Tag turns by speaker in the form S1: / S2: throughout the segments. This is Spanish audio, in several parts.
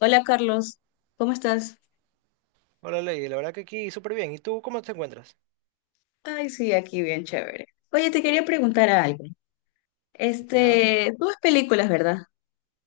S1: Hola Carlos, ¿cómo estás?
S2: Hola Lady, la verdad que aquí súper bien. ¿Y tú cómo te encuentras?
S1: Ay, sí, aquí bien chévere. Oye, te quería preguntar algo.
S2: ¿Ya?
S1: Este, tú ves películas, ¿verdad?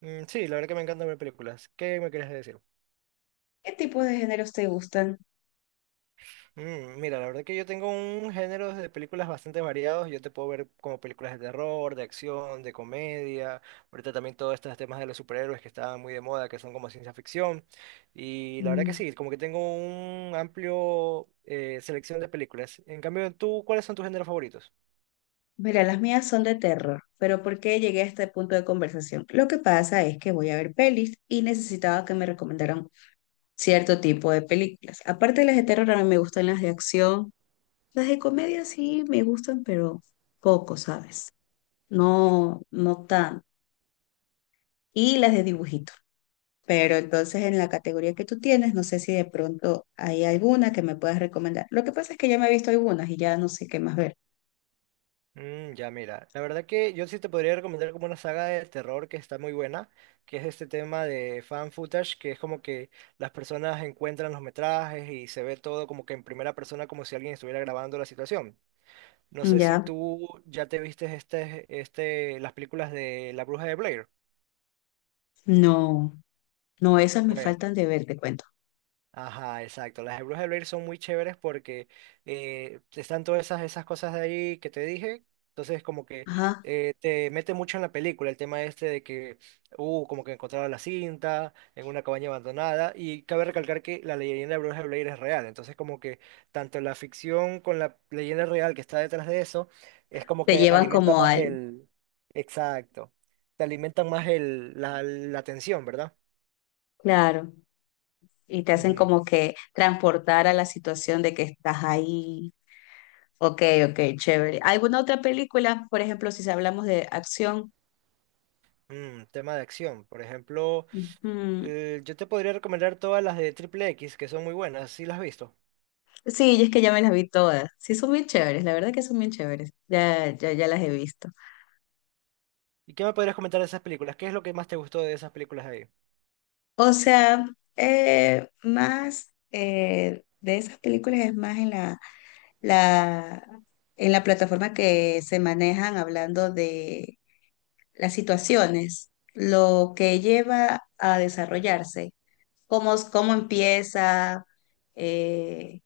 S2: Mm, sí, la verdad que me encanta ver películas. ¿Qué me quieres decir?
S1: ¿Qué tipos de géneros te gustan?
S2: Mira, la verdad que yo tengo un género de películas bastante variados. Yo te puedo ver como películas de terror, de acción, de comedia. Ahorita también todos estos temas de los superhéroes que estaban muy de moda, que son como ciencia ficción. Y la verdad que
S1: Mm,
S2: sí, como que tengo un amplio selección de películas. En cambio, ¿tú cuáles son tus géneros favoritos?
S1: Mira, las mías son de terror, pero ¿por qué llegué a este punto de conversación? Lo que pasa es que voy a ver pelis y necesitaba que me recomendaran cierto tipo de películas. Aparte de las de terror, a mí me gustan las de acción. Las de comedia sí me gustan, pero poco, ¿sabes? No, no tan. Y las de dibujitos. Pero entonces en la categoría que tú tienes, no sé si de pronto hay alguna que me puedas recomendar. Lo que pasa es que ya me he visto algunas y ya no sé qué más ver.
S2: Mm, ya, mira, la verdad que yo sí te podría recomendar como una saga de terror que está muy buena, que es este tema de fan footage, que es como que las personas encuentran los metrajes y se ve todo como que en primera persona, como si alguien estuviera grabando la situación. No sé si
S1: Ya,
S2: tú ya te viste este, las películas de La Bruja de Blair.
S1: no, no, esas me
S2: Bueno.
S1: faltan de ver, te cuento.
S2: Ajá, exacto. Las de Bruja de Blair son muy chéveres porque están todas esas, esas cosas de ahí que te dije. Entonces, como que
S1: Ajá,
S2: te mete mucho en la película el tema este de que, como que encontraron la cinta en una cabaña abandonada. Y cabe recalcar que la leyenda de Bruja de Blair es real. Entonces, como que tanto la ficción con la leyenda real que está detrás de eso, es como
S1: te
S2: que
S1: llevan
S2: alimenta
S1: como
S2: más
S1: al,
S2: el... Exacto. Te alimentan más el, la tensión, ¿verdad?
S1: claro, y te hacen
S2: Ujú.
S1: como que transportar a la situación de que estás ahí. Ok, ok, chévere. ¿Alguna otra película? Por ejemplo, si hablamos de acción.
S2: Tema de acción. Por ejemplo,
S1: Ujú.
S2: yo te podría recomendar todas las de Triple X, que son muy buenas, si las has visto.
S1: Sí, y es que ya me las vi todas. Sí, son bien chéveres, la verdad que son bien chéveres. Ya, ya, ya las he visto.
S2: ¿Y qué me podrías comentar de esas películas? ¿Qué es lo que más te gustó de esas películas ahí?
S1: O sea, más de esas películas es más la, en la plataforma que se manejan hablando de las situaciones, lo que lleva a desarrollarse, cómo empieza, eh,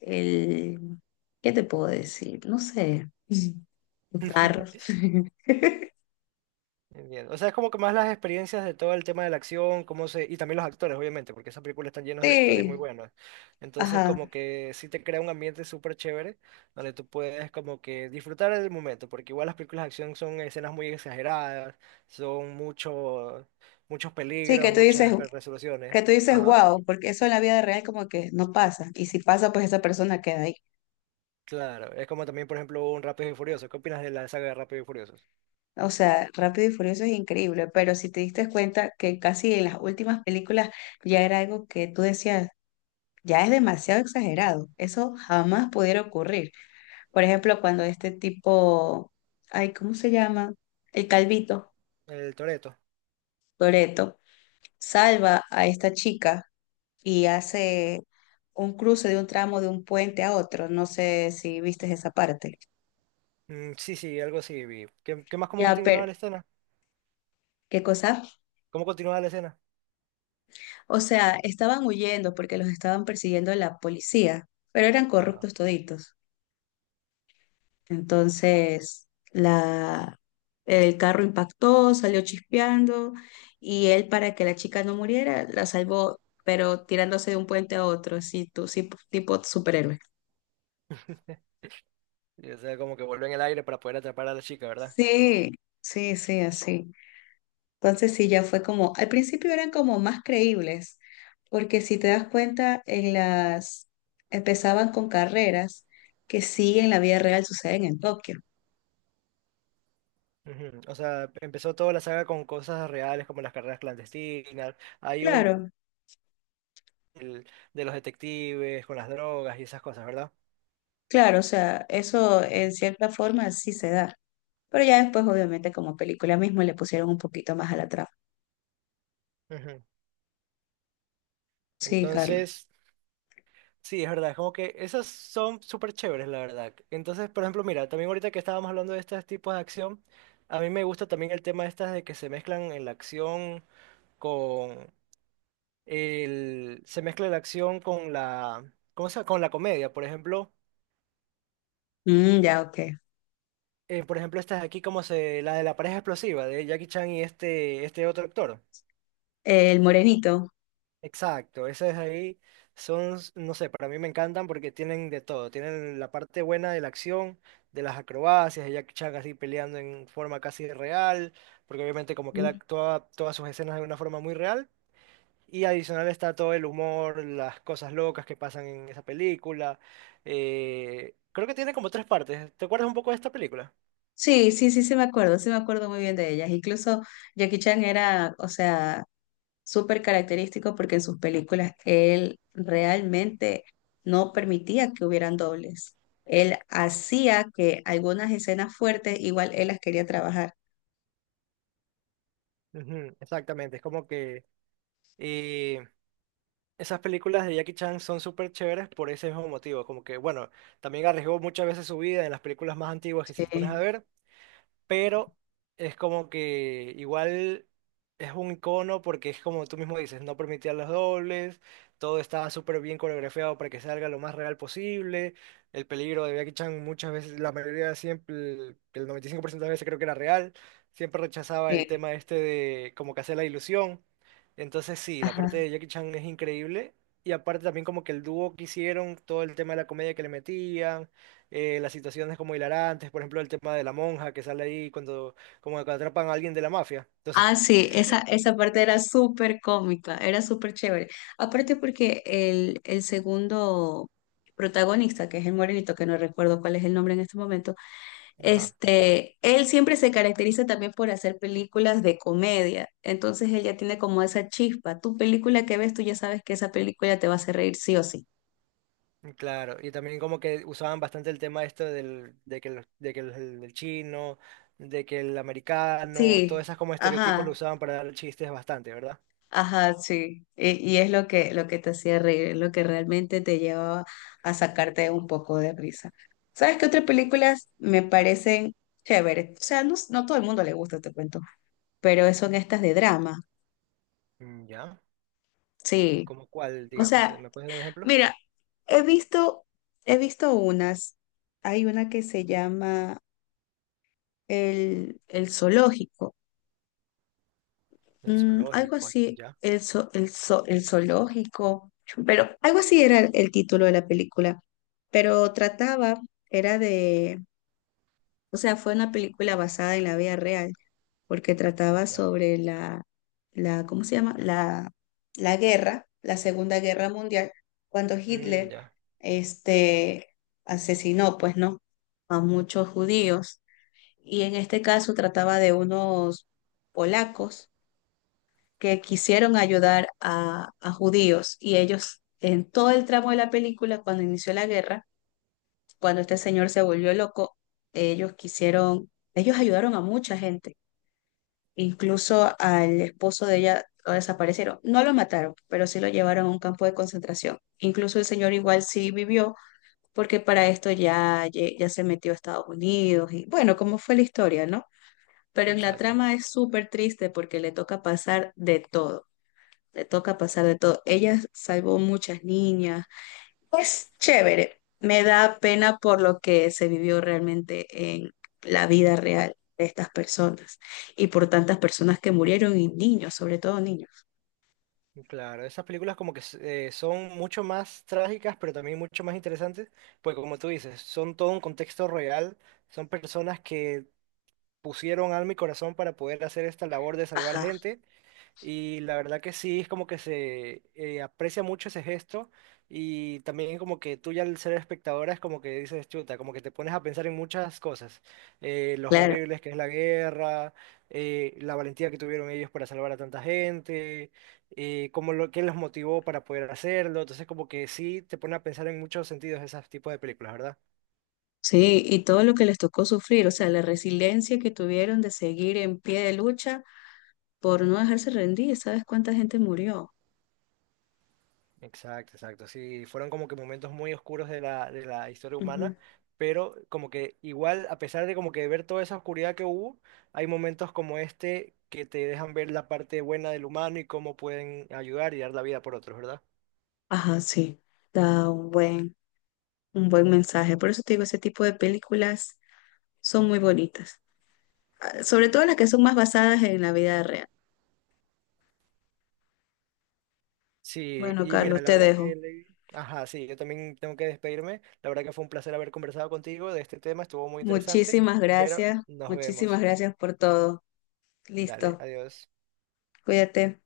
S1: el, ¿qué te puedo decir? No sé, los carros.
S2: Entiendo. O sea, es como que más las experiencias de todo el tema de la acción, cómo se... y también los actores, obviamente, porque esas películas están llenas de actores muy
S1: Sí,
S2: buenos. Entonces,
S1: ajá.
S2: como que sí te crea un ambiente súper chévere, donde tú puedes como que disfrutar del momento, porque igual las películas de acción son escenas muy exageradas, son mucho, muchos
S1: Sí, que
S2: peligros,
S1: tú dices,
S2: muchas resoluciones.
S1: Que tú dices,
S2: Ajá.
S1: wow, porque eso en la vida real como que no pasa. Y si pasa, pues esa persona queda ahí.
S2: Claro, es como también, por ejemplo, un Rápido y Furioso. ¿Qué opinas de la saga de Rápido y Furiosos?
S1: O sea, Rápido y Furioso es increíble, pero si te diste cuenta que casi en las últimas películas ya era algo que tú decías, ya es demasiado exagerado. Eso jamás pudiera ocurrir. Por ejemplo, cuando este tipo, ay, ¿cómo se llama? El Calvito,
S2: El Toreto
S1: Toretto, salva a esta chica y hace un cruce de un tramo de un puente a otro. No sé si viste esa parte.
S2: sí, sí, algo así vi. ¿Qué más cómo
S1: Ya, pero,
S2: continuaba la escena?
S1: ¿qué cosa?
S2: ¿Cómo continuaba la escena?
S1: O sea, estaban huyendo porque los estaban persiguiendo la policía, pero eran
S2: Ajá.
S1: corruptos toditos. Entonces, el carro impactó, salió chispeando y él, para que la chica no muriera, la salvó, pero tirándose de un puente a otro, así, tú, sí, tipo superhéroe.
S2: Y, o sea, como que vuelve en el aire para poder atrapar a la chica, ¿verdad?
S1: Sí, sí, sí, así. Entonces sí, ya fue como, al principio eran como más creíbles, porque si te das cuenta, empezaban con carreras que sí en la vida real suceden en Tokio.
S2: Ujú. O sea, empezó toda la saga con cosas reales como las carreras clandestinas. Hay un
S1: Claro,
S2: el- de los detectives con las drogas y esas cosas, ¿verdad?
S1: claro, o sea, eso en cierta forma sí se da. Pero ya después, obviamente, como película mismo le pusieron un poquito más a la trama.
S2: Ujú.
S1: Sí, Carlos.
S2: Entonces. Sí, es verdad, es como que esas son súper chéveres, la verdad. Entonces, por ejemplo, mira, también ahorita que estábamos hablando de estos tipos de acción, a mí me gusta también el tema estas de que se mezclan en la acción con se mezcla la acción con la, ¿cómo se llama? Con la comedia,
S1: Mm, ya, ok.
S2: por ejemplo, estas aquí como se, la de la pareja explosiva de Jackie Chan y este otro actor.
S1: El morenito.
S2: Exacto, esas ahí son, no sé, para mí me encantan porque tienen de todo. Tienen la parte buena de la acción, de las acrobacias, de Jackie Chan así peleando en forma casi real, porque obviamente como que él
S1: Mm.
S2: actúa todas sus escenas de una forma muy real. Y adicional está todo el humor, las cosas locas que pasan en esa película. Creo que tiene como tres partes. ¿Te acuerdas un poco de esta película?
S1: Sí, sí, sí, sí me acuerdo muy bien de ellas. Incluso Jackie Chan era, o sea, súper característico porque en sus películas él realmente no permitía que hubieran dobles. Él hacía que algunas escenas fuertes igual él las quería trabajar.
S2: Ujú, exactamente, es como que... Esas películas de Jackie Chan son súper chéveres por ese mismo motivo, como que, bueno, también arriesgó muchas veces su vida en las películas más antiguas que si te pones a
S1: Sí,
S2: ver, pero es como que igual es un icono porque es como tú mismo dices, no permitía los dobles, todo estaba súper bien coreografiado para que salga lo más real posible, el peligro de Jackie Chan muchas veces, la mayoría siempre, el 95% de las veces creo que era real, siempre rechazaba el
S1: sí.
S2: tema este de como que hacer la ilusión, entonces sí, la parte
S1: Ajá.
S2: de Jackie Chan es increíble. Y aparte también como que el dúo que hicieron, todo el tema de la comedia que le metían, las situaciones como hilarantes, por ejemplo, el tema de la monja que sale ahí cuando, como que atrapan a alguien de la mafia. Entonces,
S1: Ah, sí, esa parte era súper cómica, era súper chévere. Aparte porque el segundo protagonista, que es el morenito, que no recuerdo cuál es el nombre en este momento,
S2: ajá,
S1: este, él siempre se caracteriza también por hacer películas de comedia, entonces él ya tiene como esa chispa. Tu película que ves, tú ya sabes que esa película te va a hacer reír sí o sí.
S2: claro. Y también como que usaban bastante el tema esto del, de que, el, de que el, chino, de que el americano, todos
S1: Sí,
S2: esos como estereotipos lo
S1: ajá,
S2: usaban para dar chistes bastante, ¿verdad?
S1: ajá, sí. Y es lo que, te hacía reír, es lo que realmente te llevaba a sacarte un poco de risa. ¿Sabes qué otras películas me parecen chéveres? O sea, no, no todo el mundo le gusta, te cuento, pero son estas de drama.
S2: Mm, ya.
S1: Sí,
S2: ¿Cómo cuál,
S1: o
S2: digamos?
S1: sea,
S2: ¿Me puedes dar un ejemplo?
S1: mira, he visto, he visto unas. Hay una que se llama el zoológico.
S2: El
S1: Algo
S2: zoológico,
S1: así,
S2: ya,
S1: el zoológico. Pero algo así era el título de la película. Pero trataba, era de, o sea, fue una película basada en la vida real. Porque trataba
S2: ya.
S1: sobre la ¿cómo se llama? La guerra, la Segunda Guerra Mundial, cuando
S2: Mm,
S1: Hitler
S2: ya,
S1: este, asesinó, pues no, a muchos judíos. Y en este caso trataba de unos polacos que quisieron ayudar a judíos y ellos en todo el tramo de la película, cuando inició la guerra, cuando este señor se volvió loco, ellos ayudaron a mucha gente. Incluso al esposo de ella lo desaparecieron. No lo mataron, pero sí lo llevaron a un campo de concentración. Incluso el señor igual sí vivió, porque para esto ya se metió a Estados Unidos y bueno, cómo fue la historia, ¿no? Pero en la
S2: exacto.
S1: trama es súper triste porque le toca pasar de todo. Le toca pasar de todo. Ella salvó muchas niñas, es chévere. Me da pena por lo que se vivió realmente en la vida real de estas personas y por tantas personas que murieron y niños, sobre todo niños.
S2: Claro, esas películas como que son mucho más trágicas, pero también mucho más interesantes, pues como tú dices, son todo un contexto real, son personas que pusieron alma y corazón para poder hacer esta labor de salvar
S1: Ajá,
S2: gente y la verdad que sí, es como que se aprecia mucho ese gesto y también como que tú ya al ser espectadora es como que dices, chuta, como que te pones a pensar en muchas cosas, los
S1: claro.
S2: horribles que es la guerra, la valentía que tuvieron ellos para salvar a tanta gente, como lo que los motivó para poder hacerlo, entonces como que sí te pone a pensar en muchos sentidos esos tipos de películas, ¿verdad?
S1: Sí, y todo lo que les tocó sufrir, o sea, la resiliencia que tuvieron de seguir en pie de lucha por no dejarse rendir. ¿Sabes cuánta gente murió?
S2: Exacto, exacto. Sí, fueron como que momentos muy oscuros de la historia
S1: Ujú.
S2: humana, pero como que igual, a pesar de como que ver toda esa oscuridad que hubo, hay momentos como este que te dejan ver la parte buena del humano y cómo pueden ayudar y dar la vida por otros, ¿verdad?
S1: Ajá, sí. Da un buen mensaje. Por eso te digo, ese tipo de películas son muy bonitas. Ah, sobre todo las que son más basadas en la vida real.
S2: Sí,
S1: Bueno,
S2: y mira,
S1: Carlos,
S2: la
S1: te
S2: verdad
S1: dejo.
S2: que, Lady- ajá, sí, yo también tengo que despedirme. La verdad que fue un placer haber conversado contigo de este tema, estuvo muy interesante, pero nos
S1: Muchísimas
S2: vemos.
S1: gracias por todo.
S2: Dale,
S1: Listo,
S2: adiós.
S1: cuídate.